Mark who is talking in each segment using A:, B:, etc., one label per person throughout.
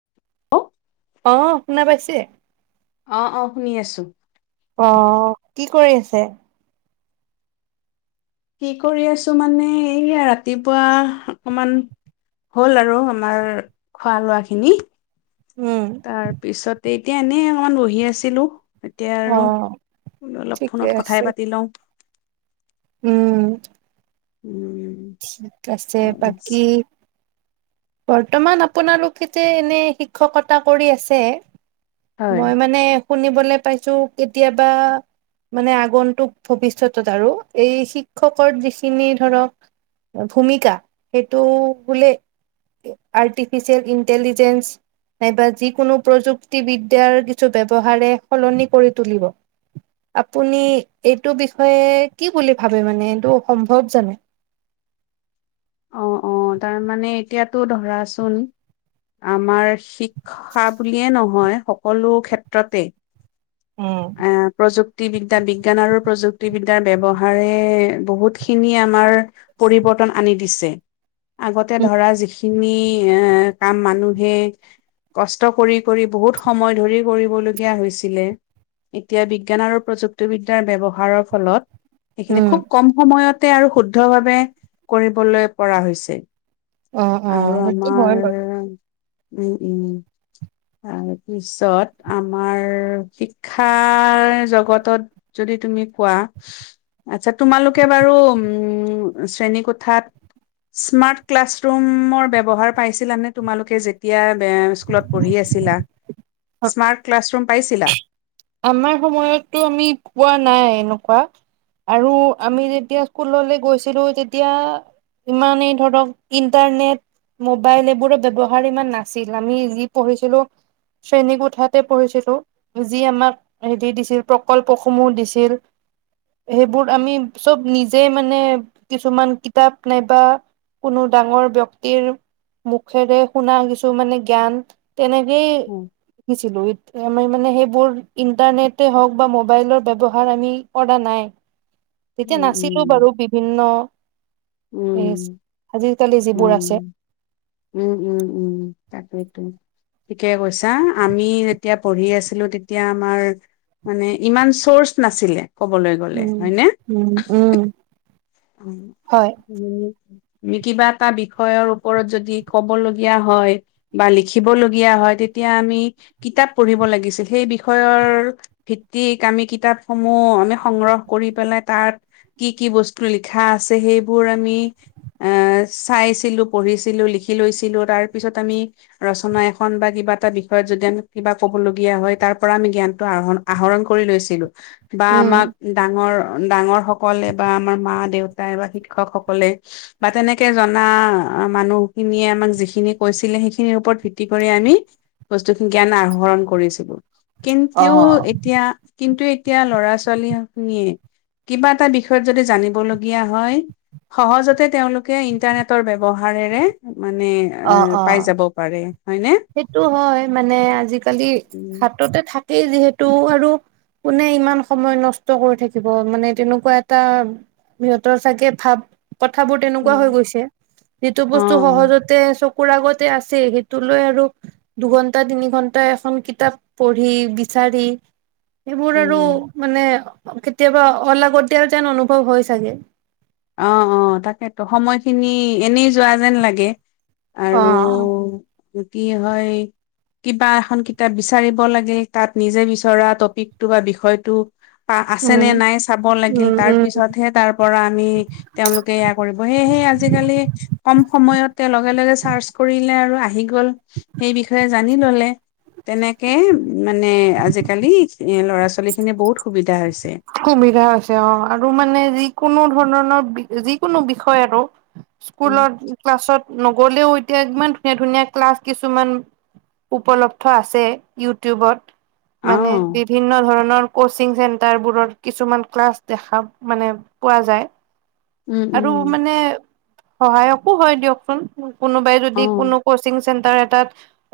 A: [unintelligible]
B: অ' শুনা পাইছে?
A: অ', অ' শুনি আছোঁ।
B: অ' কি কৰি আছে?
A: কি কৰি আছোঁ মানে এইয়া ৰাতিপুৱা অকমান হ'ল আৰু আমাৰ খোৱা লোৱাখিনি।
B: উম
A: তাৰ পিছতে এতিয়া এনেই অকমান বহি আছিলোঁ। এতিয়া
B: অ
A: আৰু অলপ
B: ঠিকে
A: ফোনত
B: আছে।
A: কথাই পাতি লওঁ।
B: উম।
A: উম।
B: ঠিক আছে। বাকি বৰ্তমান আপোনালোকেতে এনে শিক্ষকতা কৰি আছে।
A: হয়
B: মই মানে শুনিবলৈ পাইছোঁ কেতিয়াবা মানে আগন্তুক ভৱিষ্যতত আৰু এই শিক্ষকৰ যিখিনি ধৰক ভূমিকা সেইটো বোলে আৰ্টিফিচিয়েল ইণ্টেলিজেঞ্চ নাইবা যিকোনো প্ৰযুক্তিবিদ্যাৰ কিছু ব্যৱহাৰে সলনি কৰি তুলিব। আপুনি এইটো বিষয়ে কি বুলি ভাবে মানে এইটো সম্ভৱ জানো?
A: অ', অ' তাৰমানে এতিয়াতো ধৰাচোন আমাৰ শিক খা বুলিয়ে নহয় সকলো ক্ষেত্ৰতেই
B: উম।
A: এ, প্ৰযুক্তিবিদ্যা বিজ্ঞান আৰু প্ৰযুক্তিবিদ্যাৰ ব্যৱহাৰে বহুতখিনি আমাৰ পৰিৱৰ্তন আনি দিছ ছে। আগতে
B: উম,
A: ধৰা যিখিনি এ, কাম মানুহে কষ্ট কৰি কৰি বহুত সময় ধৰি কৰিবলগীয়া হৈছিলে এতিয়া বিজ্ঞান আৰু প্ৰযুক্তিবিদ্যাৰ ব্যৱহাৰৰ ফলত সেইখিনি
B: উম,
A: খুব কম সময়তে আৰু শুদ্ধভাৱে কৰিবলৈ পৰা হৈছে।
B: অ',
A: আৰু
B: অ', সেইটো হয়
A: আমাৰ
B: বাৰু।
A: উম, উম। তাৰপিছত আমাৰ শিক্ষাৰ জগতত যদি তুমি কোৱা, আচ্ছা তোমালোকে বাৰু উম, শ্ৰেণী কোঠাত স্মাৰ্ট ক্লাছ ৰুমৰ ব্যৱহাৰ পাইছিলা নে তোমালোকে যেত এতিয়া বেৰ স্কুলত পঢ়ি আছিলা, স্মাৰ্ট ক্লাছৰুম পাইছিলা?
B: আমাৰ সময়ততো আমি পোৱা নাই এনেকুৱা। আৰু আমি যেতিয়া স্কুললে গৈছিলোঁ তেতিয়া ইমানেই ধৰক ইণ্টাৰনেট মোবাইল এইবোৰৰ ব্যৱহাৰ ইমান নাছিল। আমি যি পঢ়িছিলোঁ শ্ৰেণীকোঠাতে পঢ়িছিলো। যি আমা এ, দি দিছিল প্ৰকল্পসমূহ দিছিল। সেইবোৰ আমি চব নিজে মানে কিছুমান কিতাপ নাইবা কোনো ডাঙৰ ব্যক্তিৰ মুখেৰে শুনা কিছুমানে জ্ঞান তেনেকেই
A: উম,
B: শিকিছিলোঁ ইত, আমাই মানে সেইবোৰ ইন্টাৰনেটে হওক বা মোবাইলৰ ব্যৱহাৰ আমি কৰা নাই। তেতিয়া
A: উম,
B: নাছিলো
A: উম,
B: বাৰু বিভিন্ন এছ,
A: উম,
B: আজিকালি যিবোৰ আছে।
A: উম, উম, উম, উম, তাকেটো। ঠিকে কৈছা। আমি যেতিয়া পঢ়ি আছিলো তেতিয়া আমাৰ মানে ইমান চৰ্চ নাছিলে ক'বলৈ গ'লে
B: উম
A: হয়নে?
B: উম, উম।
A: অ,
B: হয়
A: উম। মি, কিবা এটা বিষয়ৰ ওপৰত যদি ক'ব লগীয়া হয়। বা লিখিবলগীয়া হয় তেতিয়া আমি কিতাপ পঢ়িব লাগিছিল। সেই বিষয়ৰ ভিত্তিক আমি কিতাপ সমূহ আমি সংগ্ৰহ কৰি পেলাই তাত কি কি বছ লিখা আছে সেইবোৰ আমি এ, চাইছিলো, পঢ়িছিলো, লিখি লৈছিলো। তাৰ পিছত আমি ৰচনা এখন বা কিবা এটা বিষয়ত যদি আমি কিবা ক'ব লগীয়া হয়, তাৰ পৰা আমি জ্ঞানটো আৰ্হন আহৰণ কৰি লৈছিলো। বা
B: উম
A: আমাক ডাঙৰ ডাঙৰ সকলে বা আমাৰ মা দেউতাই বা শিক্ষকসকলে। বা তেনেকে জনা আ, মানুহখিনিয়ে আমাক যিখিনি কৈছিলে সেইখিনিৰ ওপৰত ভিত্তি কৰি আমি বস্তুখিন জ্ঞান আহৰণ কৰিছিলো। কিন্তু
B: অ
A: এতিয়া কিন্তু এতিয়া ল'ৰা ছোৱালী হক নিয়ে কিবা এটা বিষয়ত যদি জানি ব লগীয়া হয়। সহজতে তেওঁলোকে ইণ্টাৰনেটৰ ব্যৱহাৰেৰে মানে এ,
B: অ অ
A: পাই যাব পাৰে। হয়নে?
B: সেইটো হয় মানে আজিকালি
A: উম
B: হাততে থাকেই যিহেতু আৰু কোনে ইমান সময় নষ্ট কৰি থাকিব মানে তেনেকুৱা এটা সিহঁতৰ চাগে ভাব কথাবোৰ তেনেকুৱা হৈ
A: উম
B: গৈছে। যিটো
A: অ
B: বস্তু সহজতে চকুৰ আগতে আছে সেইটো লৈ আৰু দুঘন্টা তিনি ঘন্টা এখন কিতাপ পঢ়ি বিচাৰি সেইবোৰ আৰু
A: উম
B: মানে কেতিয়াবা অলাগতিয়াল যেন অনুভৱ হয় চাগে।
A: অ', অ', তাকেত' সময়খিনি এনেই যোৱা যেন লাগে।
B: অ
A: আৰু কি হয়? কিবা এখন কিতাপ বিচাৰিব লাগে তাত নিজে বিচৰা টপিকটো বা বিষয়টো পা, আছে
B: উম
A: নে নাই চাব লাগিল।
B: উম
A: তাৰ
B: উম
A: পিছতহে তাৰ পৰা আমি তেওঁলোকে এয়া কৰিব সেয়েহে আজিকালি কম সময়তে লগে লগে চাৰ্চ কৰিলে আৰু আহি গল সেই বিষয়ে জানি ললে। তেনেকে মানে আজিকালি ল'ৰা ছোৱালী খিনি বহুত সুবিধা হৈছে।
B: সুবিধা হৈছে অ', আৰু মানে যিকোনো ধ, ন, ন, বি যিকোনো বিষয় আৰু
A: উম।
B: স্কুলত ক্লাছত নগলেও এতিয়া ইমান ধুনীয়া ধুনীয়া ক্লাছ কিছুমান উপলব্ধ আছে ইউটিউবত। মানে
A: অ',
B: বিভিন্ন ধৰণৰ কচিং চেন্টাৰবোৰৰ কিছুমান ক্লাছ দেখা মানে পোৱা যায়।
A: উম,
B: আৰু
A: উম,
B: মানে সহায়কো হয় দিয়কচোন। কোনোবাই যদি
A: অ'।
B: কোনো কচিংছ চেণ্টাৰ এটাত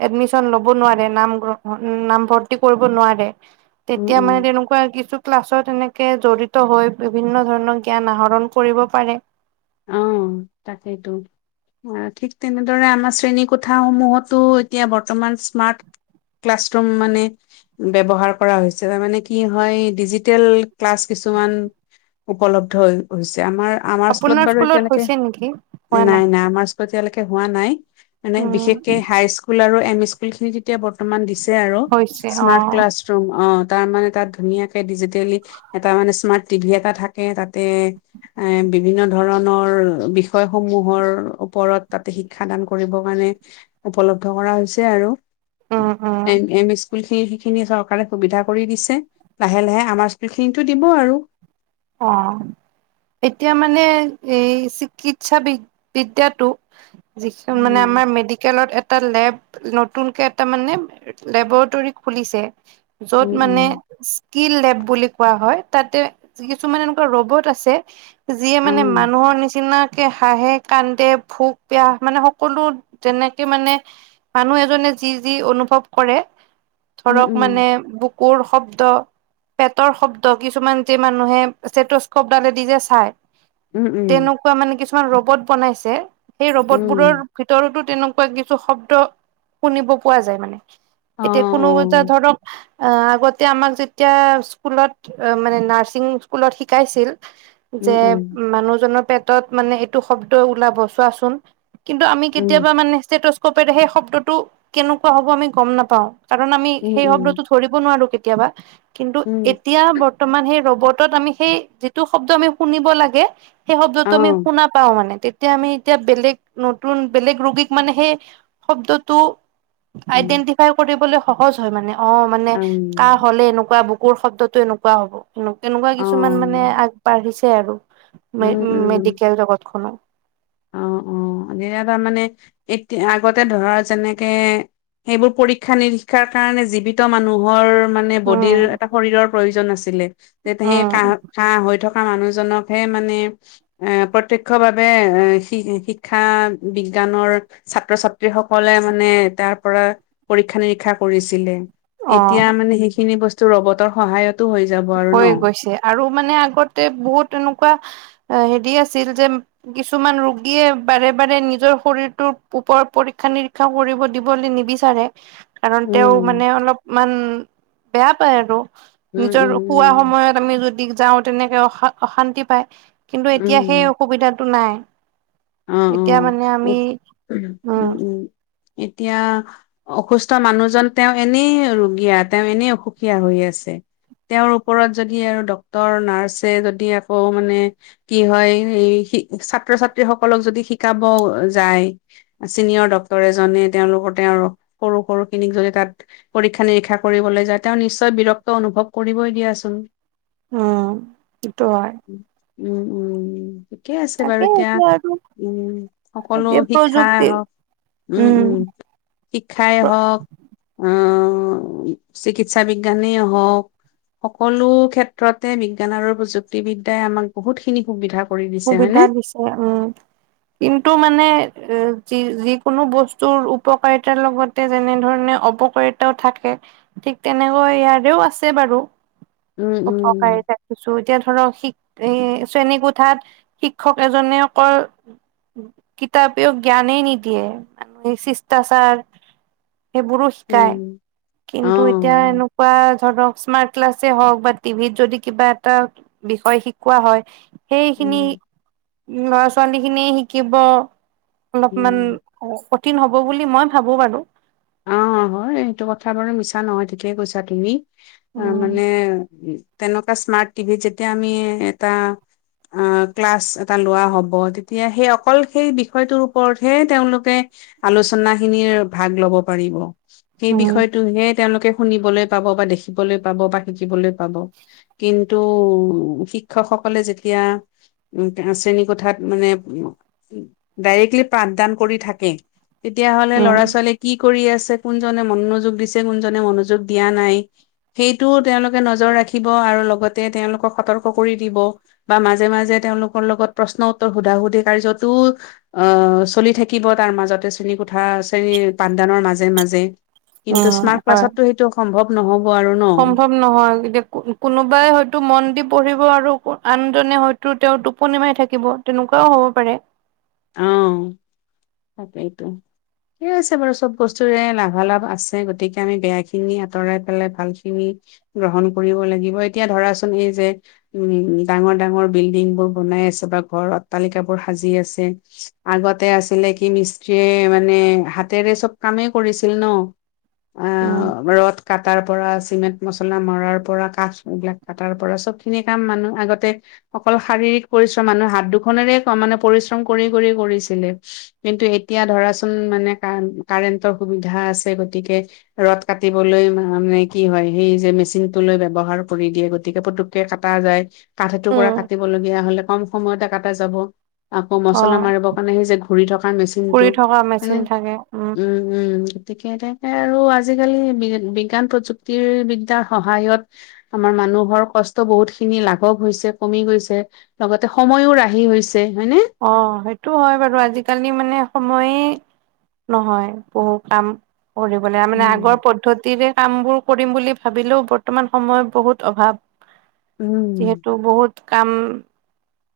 B: এডমিছন লব নোৱাৰে। নাম গ্ৰহণ উম, নাম ভৰ্তি কৰিব নোৱাৰে।
A: উম,
B: তেতিয়া
A: উম,
B: মানে তেনুক বা কিছু ক্লাছত এনেকে জড়িত হৈ বিভিন্ন ধৰণৰ জ্ঞান আহৰণ কৰিব পাৰে।
A: অ', তাকেইতো। ঠিক তেনেদৰে আমাৰ শ্ৰেণী কোঠা সমূহতো এতিয়া বৰ্তমান স্মাৰ্ট ক্লাছৰুম মানে ব্যৱহাৰ কৰা হৈছে। তাৰ মানে, কি হয়, ডিজিটেল ক্লাছ কিছুমান উপলব্ধ হৈছে, আমাৰ, আমাৰ
B: আপোনাৰ
A: স্কুলত বাৰু এতিয়ালৈকে,
B: হৈছে নেকি হোৱা
A: নাই, নাই আমাৰ [unintelligible] ত', এতিয়ালৈকে হোৱা নাই। মানে,
B: উম
A: বিশেষকে হাইস্কুল আৰু এম ই স্কুল খিনি এতিয়া বৰ্তমান দিছে আৰু,
B: হৈছে অ
A: স্মাৰ্ট ক্লাছৰুম, অ', তাৰ মানে তাত ধুনীয়াকে ডিজিটেলি এটা মানে, স্মাৰ্ট টিভি এটা থাকে, তাতেই এ বিভিন্ন ধৰণৰ বিষয়সমূহৰ ওপৰত তাতে শিক্ষা দান কৰিব কাৰণে উপলব্ধ কৰা হৈছে আৰু।
B: উম উম
A: এম এম ই স্কুল খিনি সেইখিনি চৰকাৰে সুবিধা কৰি দিছে, লাহে লাহে আমাৰ স্কুল খিনিটো দিব আৰু।
B: অ'। এতিয়া মানে, এই চিকিৎসা বি বিদ্যাটো যিখন মানে,
A: উম
B: আমাৰ মেডিকেলত এটা লেব, নতুনকে এটা মানে, লেবৰেটৰি খুলিছে। য'ত,
A: উম
B: মানে,
A: উম
B: স্কিল লেব বুলি কোৱা হয়, তাতে কিছুমান এনেকুৱা ৰ'ব'ট আছে। যিয়ে
A: অ
B: মানে মানুহৰ নিচিনাকে হাঁহে, কান্দে, ভোক পিয়াহ মানে, সকলো যেনেকে মানে, মানুহ এজনে যি যি অনুভৱ কৰে।
A: উম
B: ধৰক
A: উম
B: মানে, বুকুৰ শব্দ, পেটৰ শব্দ কিছুমান যে মানুহে স্তেটোষ্ক'প দালেদি যে চায়,
A: উম
B: তেন
A: উম
B: কুৱা মানে, কিছুমান ৰ'বত বনাইছে। সেই ৰ'ব'ট
A: উম
B: বোৰৰ ভিতৰতো তেনেকুৱা কুৱা কিছু শব্দ শুনিব পোৱা যায় মানে,
A: অ অ
B: এতিয়া কোনো এটা ধৰক অ', আগতে আমাক যেতিয়া স্কুলত, মানে, নাৰছিং স্কুলত শিকাইছিল। যে,
A: উম উম
B: মানুহজনৰ পেটত মানে, এইটো শব্দ ওলাব চোৱাচোন। কিন্তু, আমি
A: উম
B: কেতিয়াবা মানে, স্তেটোষ্ক'পেৰে সেই শব্দটো কেনেকুৱা হ'ব আমি গম নাপাওঁ। কাৰণ, আমি
A: উম
B: সেই
A: উম
B: শব্দটো ধৰিব নোৱাৰো কেতিয়াবা, কিন্তু
A: উম
B: এতিয়া বৰ্তমান সেই ৰ'ব' বতত আমি সেই যিটো শব্দ আমি শুনিব লাগে, সেই
A: অ
B: শব্দটো আমি শুনা পাওঁ মানে। এতিয়া আমি এতিয়া বেলেগ নতুন বেলেগ ৰোগীক মানে সেই শব্দটো
A: উম
B: আইদেন্টিফাই কৰিবলৈ সহজ হয় মানে, অ', মানে, কাঁহ
A: উম
B: হ'লে এনেকুৱা, বুকুৰ শব্দটো এনেকুৱা ৱা হ'ব। তেনেকুৱা
A: অ
B: কিছুমান মানে, আগবাঢ়িছে আৰু। মে
A: উম উম
B: মেডিকেল জগতখনত।
A: অ', অ', এতিয়া তাৰমানে, এতিয়া আগতে ধৰা যেনেকে সেইবোৰ পৰীক্ষা নিৰীক্ষাৰ কাৰণে জীৱিত মানুহৰ মানে, ব'ডিৰ
B: উম
A: এটা শৰীৰৰ প্ৰয়োজন আছিলে। যে সেই কাঁহ
B: উম
A: কাঁহ হৈ থকা মানুহজনকহে মানে, এ প্ৰত্যক্ষ ভাৱে এ শি শিক্ষা বিজ্ঞানৰ ছাত্ৰ-ছাত্ৰী সকলে মানে তাৰ পৰা পৰীক্ষা-নিৰীক্ষা কৰিছিলে,
B: অ
A: এতিয়া মানে, সেইখিনি বস্তু ৰ'ব'ট'ৰ সহায়তো হৈ যাব আৰু ন?
B: হৈ গৈছে আৰু মানে, আগতে বহুত এনেকুৱা হেৰি আছিল যে কিছুমান ৰোগীয়ে বাৰে বাৰে নিজৰ শৰীৰটোৰ ওপৰত পৰীক্ষা-নিৰীক্ষা কৰিব দিবলৈ নিবিচ চাৰে কাৰণ, তেওঁ মানে,
A: উম।
B: অলপমান বেয়া পায় আৰু,
A: উম,
B: নিজৰ
A: উম,
B: ৰো
A: উম,
B: সময়ত আমি যদি যাওঁ, তেনেকে অশা অশান্তি পায়। কিন্তু এতিয়া
A: উম।
B: সেই সুবিধাটো নাই।
A: অ',
B: এতিয়া মানে
A: অ', উ,
B: আমি
A: উম, উম, এতিয়া অসুস্থ মানুহজন তেওঁ এনেই ৰোগীয়া, তেওঁ এনেই অসুখীয়া হৈ আছে। তেওঁৰ ওপৰত যদি আৰু ডক্তৰ নাৰ্ছে যদি আকৌ মানে কি হয়, ছাত্ৰ-ছাত্ৰী সকলক যদি শিকাব যায়। ছিনিয়ৰ ডক্তৰ এজনে তেওঁলোকৰ তেওঁৰ সৰু সৰু খিনিক যদি তাত পৰীক্ষা নিৰীক্ষা কৰিবলৈ যায়, তেওঁ নিশ্চয় বিৰক্ত অনুভৱ কৰিবই দিয়াচোন।
B: উম, সেইটো হয়।
A: উম, উম, ঠিকেই আছে বাৰু
B: তাকে
A: এতিয়া
B: আৰু
A: উম, সকলো
B: এতিয়া
A: শিক্ষাই
B: প্ৰযুক্তি
A: হওক, উম, উম, শিক্ষাই হওঁক অহ, চিকিৎসা বিজ্ঞানেই হওঁক সকলো ক্ষেত্ৰতে বিজ্ঞান আৰু প্ৰযুক্তিবিদ্যাই আমাক বহুতখিনি সুবিধা কৰি দিছে হয়নে?
B: সুবিধা দিছে উম। কিন্তু মানে এ, যি যিকোনো বস্তুৰ উপকাৰিতাৰ লগত তে যেনেধৰণে অপকাৰিতাও থাকে ঠিক তেনেকৈ ইয়াৰেও আছে বাৰু।
A: উম,
B: উপকাৰী
A: উম,
B: ৰাখিছোঁ, এতিয়া ধৰক শিক এ, শ্ৰেণী কোঠাত শিক্ষক এজনে অকল কিতাপেও জ্ঞানেই নিদিয়ে, মানে শিষ্টাচাৰ সেইবোৰো শিকাই,
A: উম, অ',
B: কিন্তু এতিয়া এনেকা বা ধৰক স্মাৰ্ট ক্লাছে হওক বা টিভিত যদি কিবা এটা বিষয় শিকোৱা হয় সেই খিনি
A: উম,
B: ল'ৰা ছোৱালীখিনি শিকিব। অলপমান
A: উম।
B: অ' কঠিন হ'ব বুলি মই ভাবোঁ বাৰু।
A: অ' হয় সেইটো কথা বাৰু মিছা নহয় ঠিকেইে কৈছা তুমি।
B: উম
A: তাৰমানে তেনেকুৱা স্মাৰ্ট টিভি যেতিয়া আমি এটা আ, ক্লাছ এটা লোৱা হ'ব তেতিয়া সেই অকল সেই বিষয়টোৰ ওপৰতহে তেওঁলোকে আলোচনাখিনিৰ ভাগ ল'ব পাৰিব। সেই
B: উম
A: বিষয়টোহে তেওঁলোকে শুনিবলৈ পাব বা দেখিবলৈ পাব বা শিকিবলৈ পাব। কিন্তু শিক্ষকসকলে যেতিয়া উ, শ্ৰেণীকোঠাত মানে উ, ডাইৰেক্টলি পাঠদান কৰি থাকে। তেতিয়াহ'লে
B: উম
A: ল'ৰা ছোৱালীয়ে কি কৰি আছে, কোনজনে মনোযোগ দিছে কোনজনে মনোযোগ দিয়া নাই সেইটোও তেওঁলোকে নজৰ ৰাখিব আৰু লগতে তেওঁলোকক সতৰ্ক কৰি দিব। বা মাজে মাজে তেওঁলোকৰ লগত প্ৰশ্ন উত্তৰ সোধা সুধি কাৰ্যতো অ' চলি থাকিব তাৰ মাজতে শ্ৰেণীকোঠা, শ্ৰেণী পাঠদানৰ মাজে মাজে কিন্তু
B: উম
A: স্মাৰ্ট
B: হয়
A: ক্লাছতো সেইটো সম্ভৱ নহ'ব আৰু ন'।
B: সম্ভৱ নহয় গতিয়া কোনোবাই হয়তো মন দি পঢ়িব আৰু আনজনে হয়তো তো তেওঁ টোপনি মাৰি থাকিব তেনেকুৱাও হ'ব পাৰে।
A: অ' তাকেইতো। ঠিকে আছে বাৰু চব বস্তুৰে লাভালাভ আছে গতিকে আমি বেয়াখিনি আঁতৰাই পেলাই ভালখিনি গ্ৰহণ কৰিব লাগিব। এতিয়া ধৰাচোন এই যে উম, ডাঙৰ ডাঙৰ বিল্ডিংবোৰ বনাই আছে বা ঘৰ অট্টালিকাবোৰ সাজি আছে। আগতে আছিলে কি মিস্ত্ৰীয়ে মানে হাতেৰে চব কামেই কৰিছিল ন'। আ,
B: উম
A: ৰ'দ কাটাৰপৰা, চিমেণ্ট মছলা মৰাৰ পৰা, কাঠ এইবিলাক কাটাৰপৰা চবখিনি কাম মানুহ আগতে অকল শাৰীৰিক পৰিশ্ৰম মানুহ হাত দুখনেৰে মানে পৰিশ্ৰম কৰি কৰি কৰিছিলে। কিন্তু এতিয়া ধৰাচোন মানে কা-কাৰেণ্টৰ সুবিধা আছে গতিকে ৰড কাটিবলৈ মানে কি হয় সেই যে মেচিনটো লৈ ব্যৱহাৰ কৰি দিয়ে গতিকে কাটা যায়। কাঠ
B: উম
A: এটোকোৰা কাটিবলগীয়া হ'লে কম সময়তে কাটা যাব।
B: অ
A: মচলা মাৰিব কাৰণে সেই যে ঘূৰি থকাৰ
B: কৰি
A: মেচিনটো
B: থকা
A: হয়নে
B: মেচিন থাকে
A: উম। উম, গতিকে তেনেকে আৰু আজিকালি বি-বিজ্ঞান প্ৰযুক্তি বিদ্যয়াৰ সহায়ত আমাৰ মানুহৰ কষ্ট বহুতখিনি লাঘৱ হৈছে, কমি গৈছে। লগতে সময়ো ৰাহি হৈছে হয়নে?
B: অ' সেইটোও হয় বাৰু। আজিকালি মানে সময়ে নহয় বহু কাম কৰিবলে মানে আগৰ
A: উম,
B: পদ্ধতিৰে কামবোৰ কৰিম বুলি ভাবিলেও বৰ্তমান সময়ত বহুত অভাৱ
A: উম,
B: যিহেতু বহুত কাম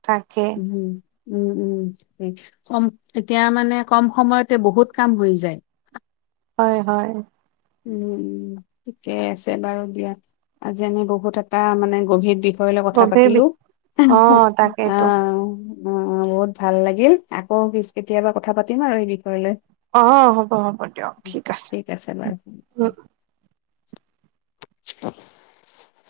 B: থাকে।
A: উম, উম, উম, কম এতিয়া মানে কম সময়তে বহুত কাম হৈ যায়।
B: হয় হয়।
A: উম, উম, ঠিকে আছে বাৰু দিয়া। আজি আমি বহুত এটা মানে গভীৰ দিশ ৰলৈ কথা
B: গভীৰ বিষ
A: পাতিলোঁ।
B: অ
A: আ
B: তাকেইতো
A: অ' বহুত ভাল লাগিল। আকৌ পিছ কেতিয়াবা কথা পাতিম আৰু এই বিষয়লৈ।
B: অ' হ'ব হ'ব দিয়ক ঠিক আছে।
A: অ [unintelligible]